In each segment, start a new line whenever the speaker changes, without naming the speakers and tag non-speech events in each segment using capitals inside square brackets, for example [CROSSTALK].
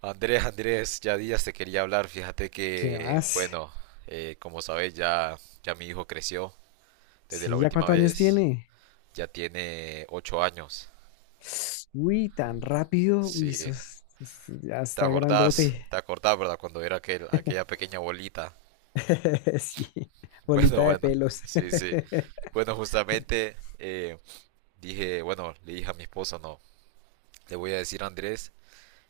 Andrés, Andrés, ya días te quería hablar. Fíjate
¿Qué
que,
más?
bueno, como sabes, ya mi hijo creció desde la
Sí, ¿ya
última
cuántos años
vez.
tiene?
Ya tiene 8 años.
Uy, tan rápido. Uy,
Sí,
ya
¿te
está
acordás?
grandote.
¿Te acordás, verdad? Cuando era aquella
[LAUGHS]
pequeña bolita. [LAUGHS]
Sí,
Bueno,
bolita de
bueno,
pelos.
sí, sí.
[LAUGHS]
Bueno, justamente dije, bueno, le dije a mi esposa, no, le voy a decir a Andrés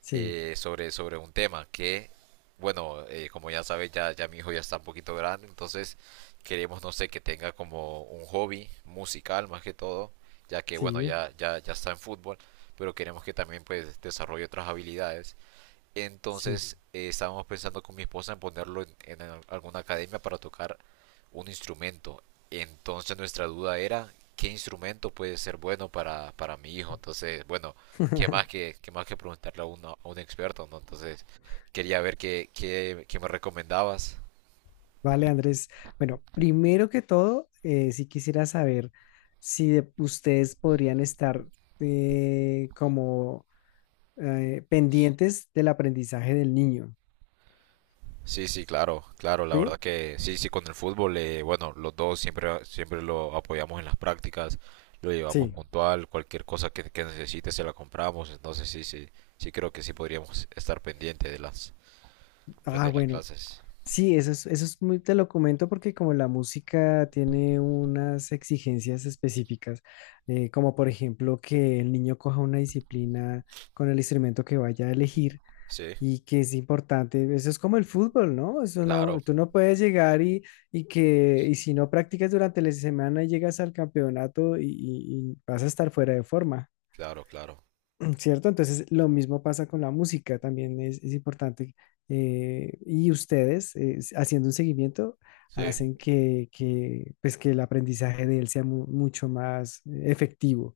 Sí,
sobre un tema que, bueno, como ya sabes, ya mi hijo ya está un poquito grande, entonces queremos, no sé, que tenga como un hobby musical más que todo, ya que, bueno,
sí,
ya está en fútbol, pero queremos que también pues desarrolle otras habilidades
sí.
entonces estábamos pensando con mi esposa en ponerlo en al- alguna academia para tocar un instrumento. Entonces nuestra duda era qué instrumento puede ser bueno para mi hijo. Entonces, bueno,
[LAUGHS]
qué más que preguntarle a, a un experto, ¿no? Entonces quería ver qué me recomendabas.
Vale, Andrés. Bueno, primero que todo, sí quisiera saber si ustedes podrían estar como pendientes del aprendizaje del niño.
Sí, sí, claro, claro, la
¿Sí?
verdad que sí, sí, con el fútbol, bueno, los dos siempre lo apoyamos en las prácticas, lo llevamos
Sí.
puntual, cualquier cosa que necesite se la compramos, entonces sí, sí, sí creo que sí podríamos estar pendiente de las, pues
Ah,
de las
bueno.
clases.
Sí, eso es muy, te lo comento porque como la música tiene unas exigencias específicas, como por ejemplo que el niño coja una disciplina con el instrumento que vaya a elegir
Sí,
y que es importante, eso es como el fútbol, ¿no? Eso
claro,
no, tú no puedes llegar y, y si no practicas durante la semana y llegas al campeonato y, y vas a estar fuera de forma.
claro, claro,
¿Cierto? Entonces, lo mismo pasa con la música, también es importante. Y ustedes, haciendo un seguimiento,
sí,
hacen que, pues, que el aprendizaje de él sea mucho más efectivo.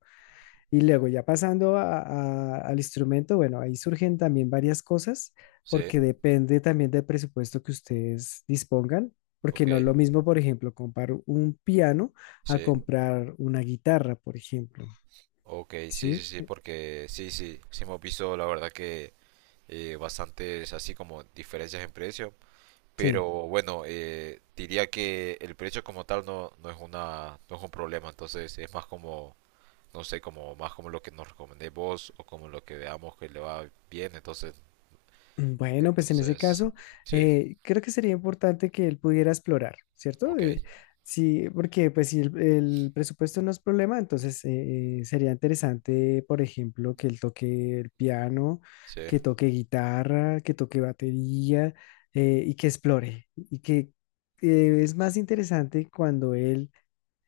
Y luego, ya pasando al instrumento, bueno, ahí surgen también varias cosas,
sí,
porque depende también del presupuesto que ustedes dispongan. Porque
ok,
no es lo mismo, por ejemplo, comprar un piano a
sí,
comprar una guitarra, por ejemplo.
ok, sí, sí,
¿Sí?
sí, porque sí, sí, sí hemos visto la verdad que bastantes así como diferencias en precio. Pero
Sí.
bueno, diría que el precio como tal no, no es un problema, entonces es más como, no sé, como más como lo que nos recomendéis vos o como lo que veamos que le va bien, entonces,
Mm, bueno, pues en ese
entonces,
caso,
sí,
creo que sería importante que él pudiera explorar, ¿cierto?
ok,
Sí, porque pues si el presupuesto no es problema, entonces sería interesante, por ejemplo, que él toque el piano,
sí,
que toque guitarra, que toque batería y que explore. Y que es más interesante cuando él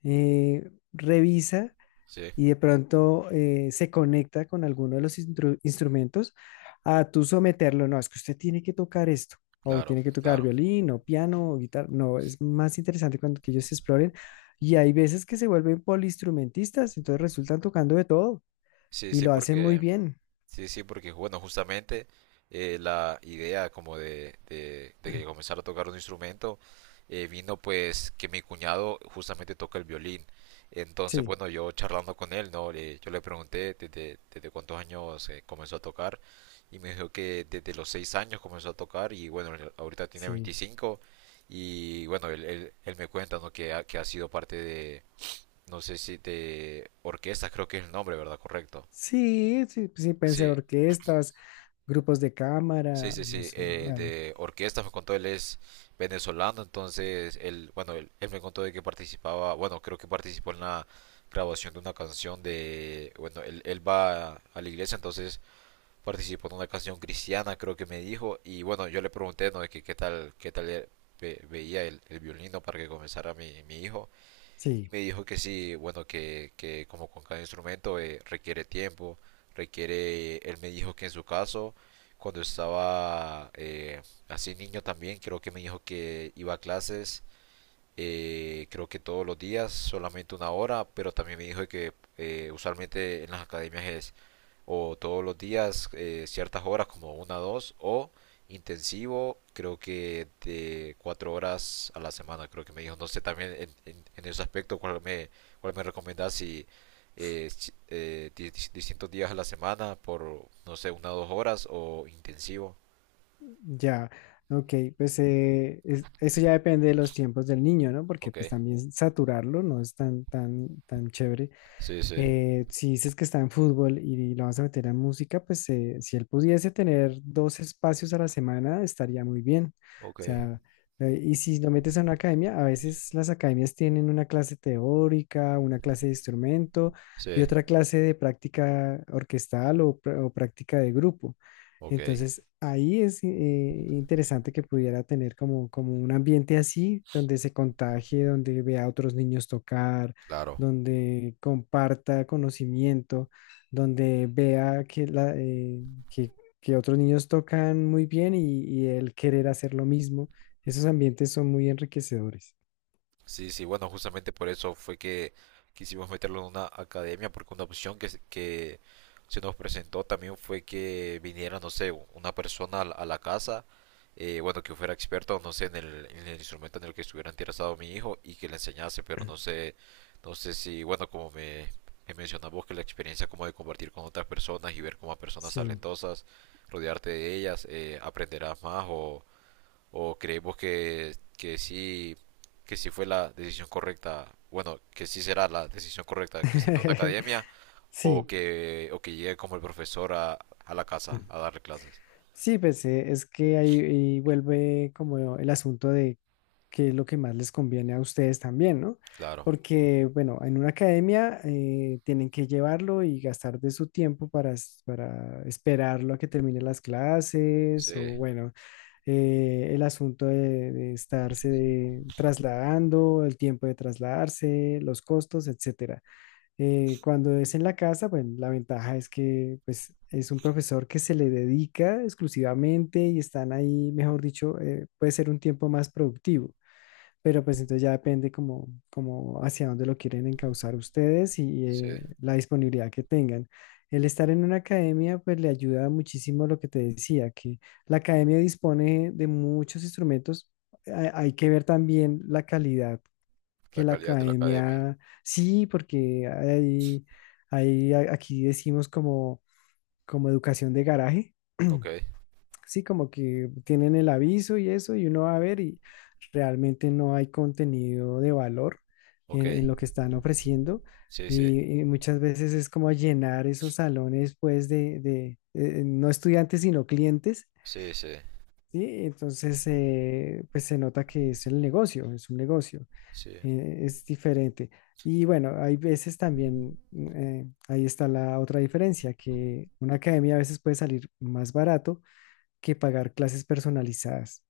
revisa
sí,
y de pronto se conecta con alguno de los instrumentos a tú someterlo. No, es que usted tiene que tocar esto, o
claro,
tiene que tocar
claro.
violín, o piano, o guitarra. No, es más interesante cuando que ellos exploren. Y hay veces que se vuelven poliinstrumentistas, entonces resultan tocando de todo
Sí,
y
sí,
lo hacen muy
porque
bien.
Sí, sí, porque bueno, justamente la idea como de que
[CLEARS THROAT]
comenzara a tocar un instrumento vino pues que mi cuñado justamente toca el violín. Entonces,
Sí,
bueno, yo charlando con él, ¿no? Yo le pregunté desde cuántos años comenzó a tocar y me dijo que desde los 6 años comenzó a tocar y bueno, él ahorita tiene
sí.
25 y bueno, él me cuenta, ¿no? Que ha sido parte de, no sé si de orquestas, creo que es el nombre, ¿verdad? Correcto.
Sí, sí, sí, pueden ser
Sí,
orquestas, grupos de
sí,
cámara,
sí,
no
sí,
sé, bueno,
de orquesta me contó, él es venezolano, entonces él, bueno, él me contó de que participaba, bueno, creo que participó en la grabación de una canción de, bueno, él va a la iglesia, entonces participó en una canción cristiana, creo que me dijo, y bueno, yo le pregunté, ¿no? De que qué tal veía el violino para que comenzara mi hijo, y
sí.
me dijo que sí, bueno, que como con cada instrumento requiere tiempo, requiere, él me dijo que en su caso, cuando estaba así niño también, creo que me dijo que iba a clases, creo que todos los días, solamente 1 hora, pero también me dijo que usualmente en las academias es o todos los días ciertas horas como 1 o 2 o intensivo creo que de 4 horas a la semana creo que me dijo no sé también en ese aspecto cuál me recomendás si, distintos días a la semana por no sé 1 o 2 horas o intensivo
Ya, ok, pues eso ya depende de los tiempos del niño, ¿no? Porque
ok
pues también saturarlo no es tan, tan, tan chévere.
sí sí
Si dices que está en fútbol y lo vas a meter en música, pues si él pudiese tener dos espacios a la semana, estaría muy bien. O
ok
sea, y si lo metes a una academia, a veces las academias tienen una clase teórica, una clase de instrumento y
sí
otra clase de práctica orquestal o práctica de grupo.
ok
Entonces, ahí es interesante que pudiera tener como, como un ambiente así, donde se contagie, donde vea a otros niños tocar,
claro.
donde comparta conocimiento, donde vea que, que otros niños tocan muy bien y él querer hacer lo mismo. Esos ambientes son muy enriquecedores.
Sí, sí, bueno, justamente por eso fue que quisimos meterlo en una academia, porque una opción que se nos presentó también fue que viniera, no sé, una persona a la casa, bueno, que fuera experto, no sé, en el instrumento en el que estuviera interesado mi hijo y que le enseñase, pero no sé, no sé si, bueno, me mencionabas vos, que la experiencia como de compartir con otras personas y ver como a personas
Sí.
talentosas, rodearte de ellas, aprenderás más o ¿O creemos que sí fue la decisión correcta? Bueno, que sí será la decisión correcta que se una
[LAUGHS]
academia
Sí.
o que llegue como el profesor a la casa a darle clases.
Sí, pues es que ahí, ahí vuelve como el asunto de qué es lo que más les conviene a ustedes también, ¿no?
Claro,
Porque, bueno, en una academia tienen que llevarlo y gastar de su tiempo para, para esperarlo a que termine las
sí,
clases o, bueno, el asunto de estarse trasladando, el tiempo de trasladarse, los costos, etcétera. Cuando es en la casa, bueno, la ventaja es que pues, es un profesor que se le dedica exclusivamente y están ahí, mejor dicho, puede ser un tiempo más productivo, pero pues entonces ya depende como, como hacia dónde lo quieren encauzar ustedes y
sí,
la disponibilidad que tengan. El estar en una academia pues le ayuda muchísimo lo que te decía, que la academia dispone de muchos instrumentos. Hay que ver también la calidad que
la
la
calidad de la academia.
academia, sí, porque hay, aquí decimos como, como educación de garaje,
Ok,
sí, como que tienen el aviso y eso, y uno va a ver y realmente no hay contenido de valor
ok,
en lo que están ofreciendo.
sí, sí,
Y muchas veces es como llenar esos salones, pues, no estudiantes, sino clientes,
sí, sí,
¿sí? Entonces, pues se nota que es el negocio, es un negocio
sí,
es diferente. Y bueno, hay veces también, ahí está la otra diferencia, que una academia a veces puede salir más barato que pagar clases personalizadas.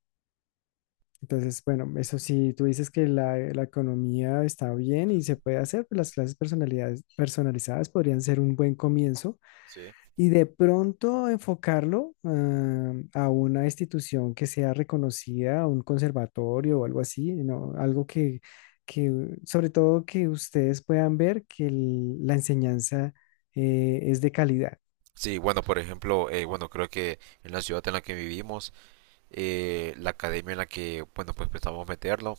Entonces, bueno, eso sí, tú dices que la economía está bien y se puede hacer, pues las clases personalizadas podrían ser un buen comienzo
sí.
y de pronto enfocarlo a una institución que sea reconocida, a un conservatorio o algo así, ¿no? Algo que, sobre todo que ustedes puedan ver que la enseñanza es de calidad.
Sí, bueno, por ejemplo, bueno, creo que en la ciudad en la que vivimos, la academia en la que, bueno, pues pensamos meterlo,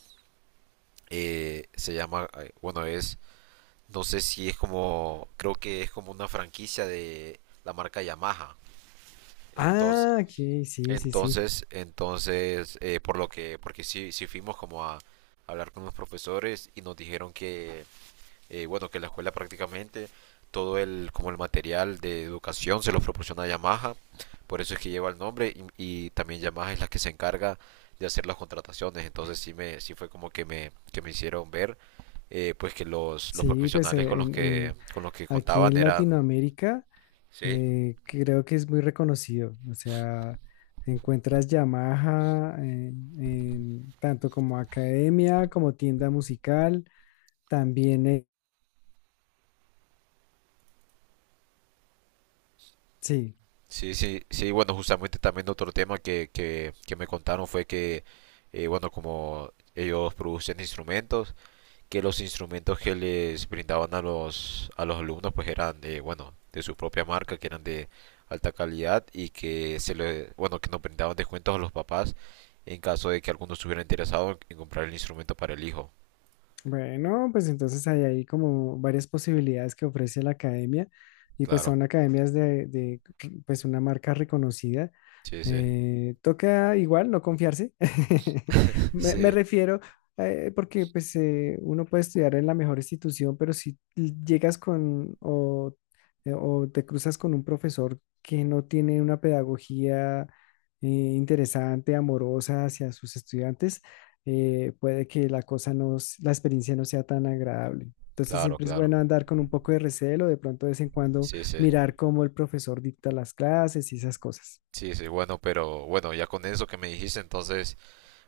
se llama, bueno, es No sé si es como, creo que es como una franquicia de la marca Yamaha. Entonces,
Ah, aquí, sí, sí, sí.
por lo que, porque sí, sí fuimos como a hablar con los profesores y nos dijeron que, bueno, que la escuela prácticamente todo el, como el material de educación se lo proporciona Yamaha, por eso es que lleva el nombre y también Yamaha es la que se encarga de hacer las contrataciones. Entonces sí fue como que me hicieron ver pues que los
Sí, pues
profesionales
eh,
con los que
aquí
contaban
en
eran...
Latinoamérica
Sí,
que creo que es muy reconocido. O sea, encuentras Yamaha en tanto como academia, como tienda musical. También, sí.
sí, sí, sí, bueno, justamente también otro tema que me contaron fue que, bueno, como ellos producen instrumentos, que los instrumentos que les brindaban a los alumnos pues eran de, bueno, de su propia marca, que eran de alta calidad y que se le, bueno, que nos brindaban descuentos a los papás en caso de que alguno estuviera interesado en comprar el instrumento para el hijo.
Bueno, pues entonces hay ahí como varias posibilidades que ofrece la academia y pues
Claro,
son academias de, pues una marca reconocida.
sí, sí.
Toca igual no confiarse. [LAUGHS]
[LAUGHS]
Me
Sí.
refiero porque pues uno puede estudiar en la mejor institución, pero si llegas con o te cruzas con un profesor que no tiene una pedagogía interesante, amorosa hacia sus estudiantes, puede que la cosa la experiencia no sea tan agradable. Entonces
Claro,
siempre es
claro.
bueno andar con un poco de recelo, de pronto de vez en cuando
Sí, sí.
mirar cómo el profesor dicta las clases y esas cosas.
Sí, sí, bueno, pero bueno, ya con eso que me dijiste, entonces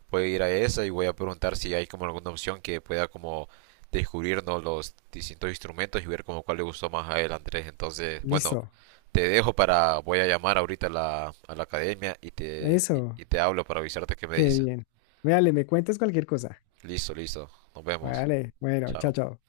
voy a ir a esa y voy a preguntar si hay como alguna opción que pueda como descubrirnos los distintos instrumentos y ver como cuál le gustó más a él, Andrés. Entonces, bueno,
Listo,
te dejo para, voy a llamar ahorita a a la academia y te,
eso,
y te hablo para avisarte qué me
qué
dicen.
bien. Vale, me cuentas cualquier cosa.
Listo, listo. Nos vemos.
Vale, bueno, chao,
Chao.
chao.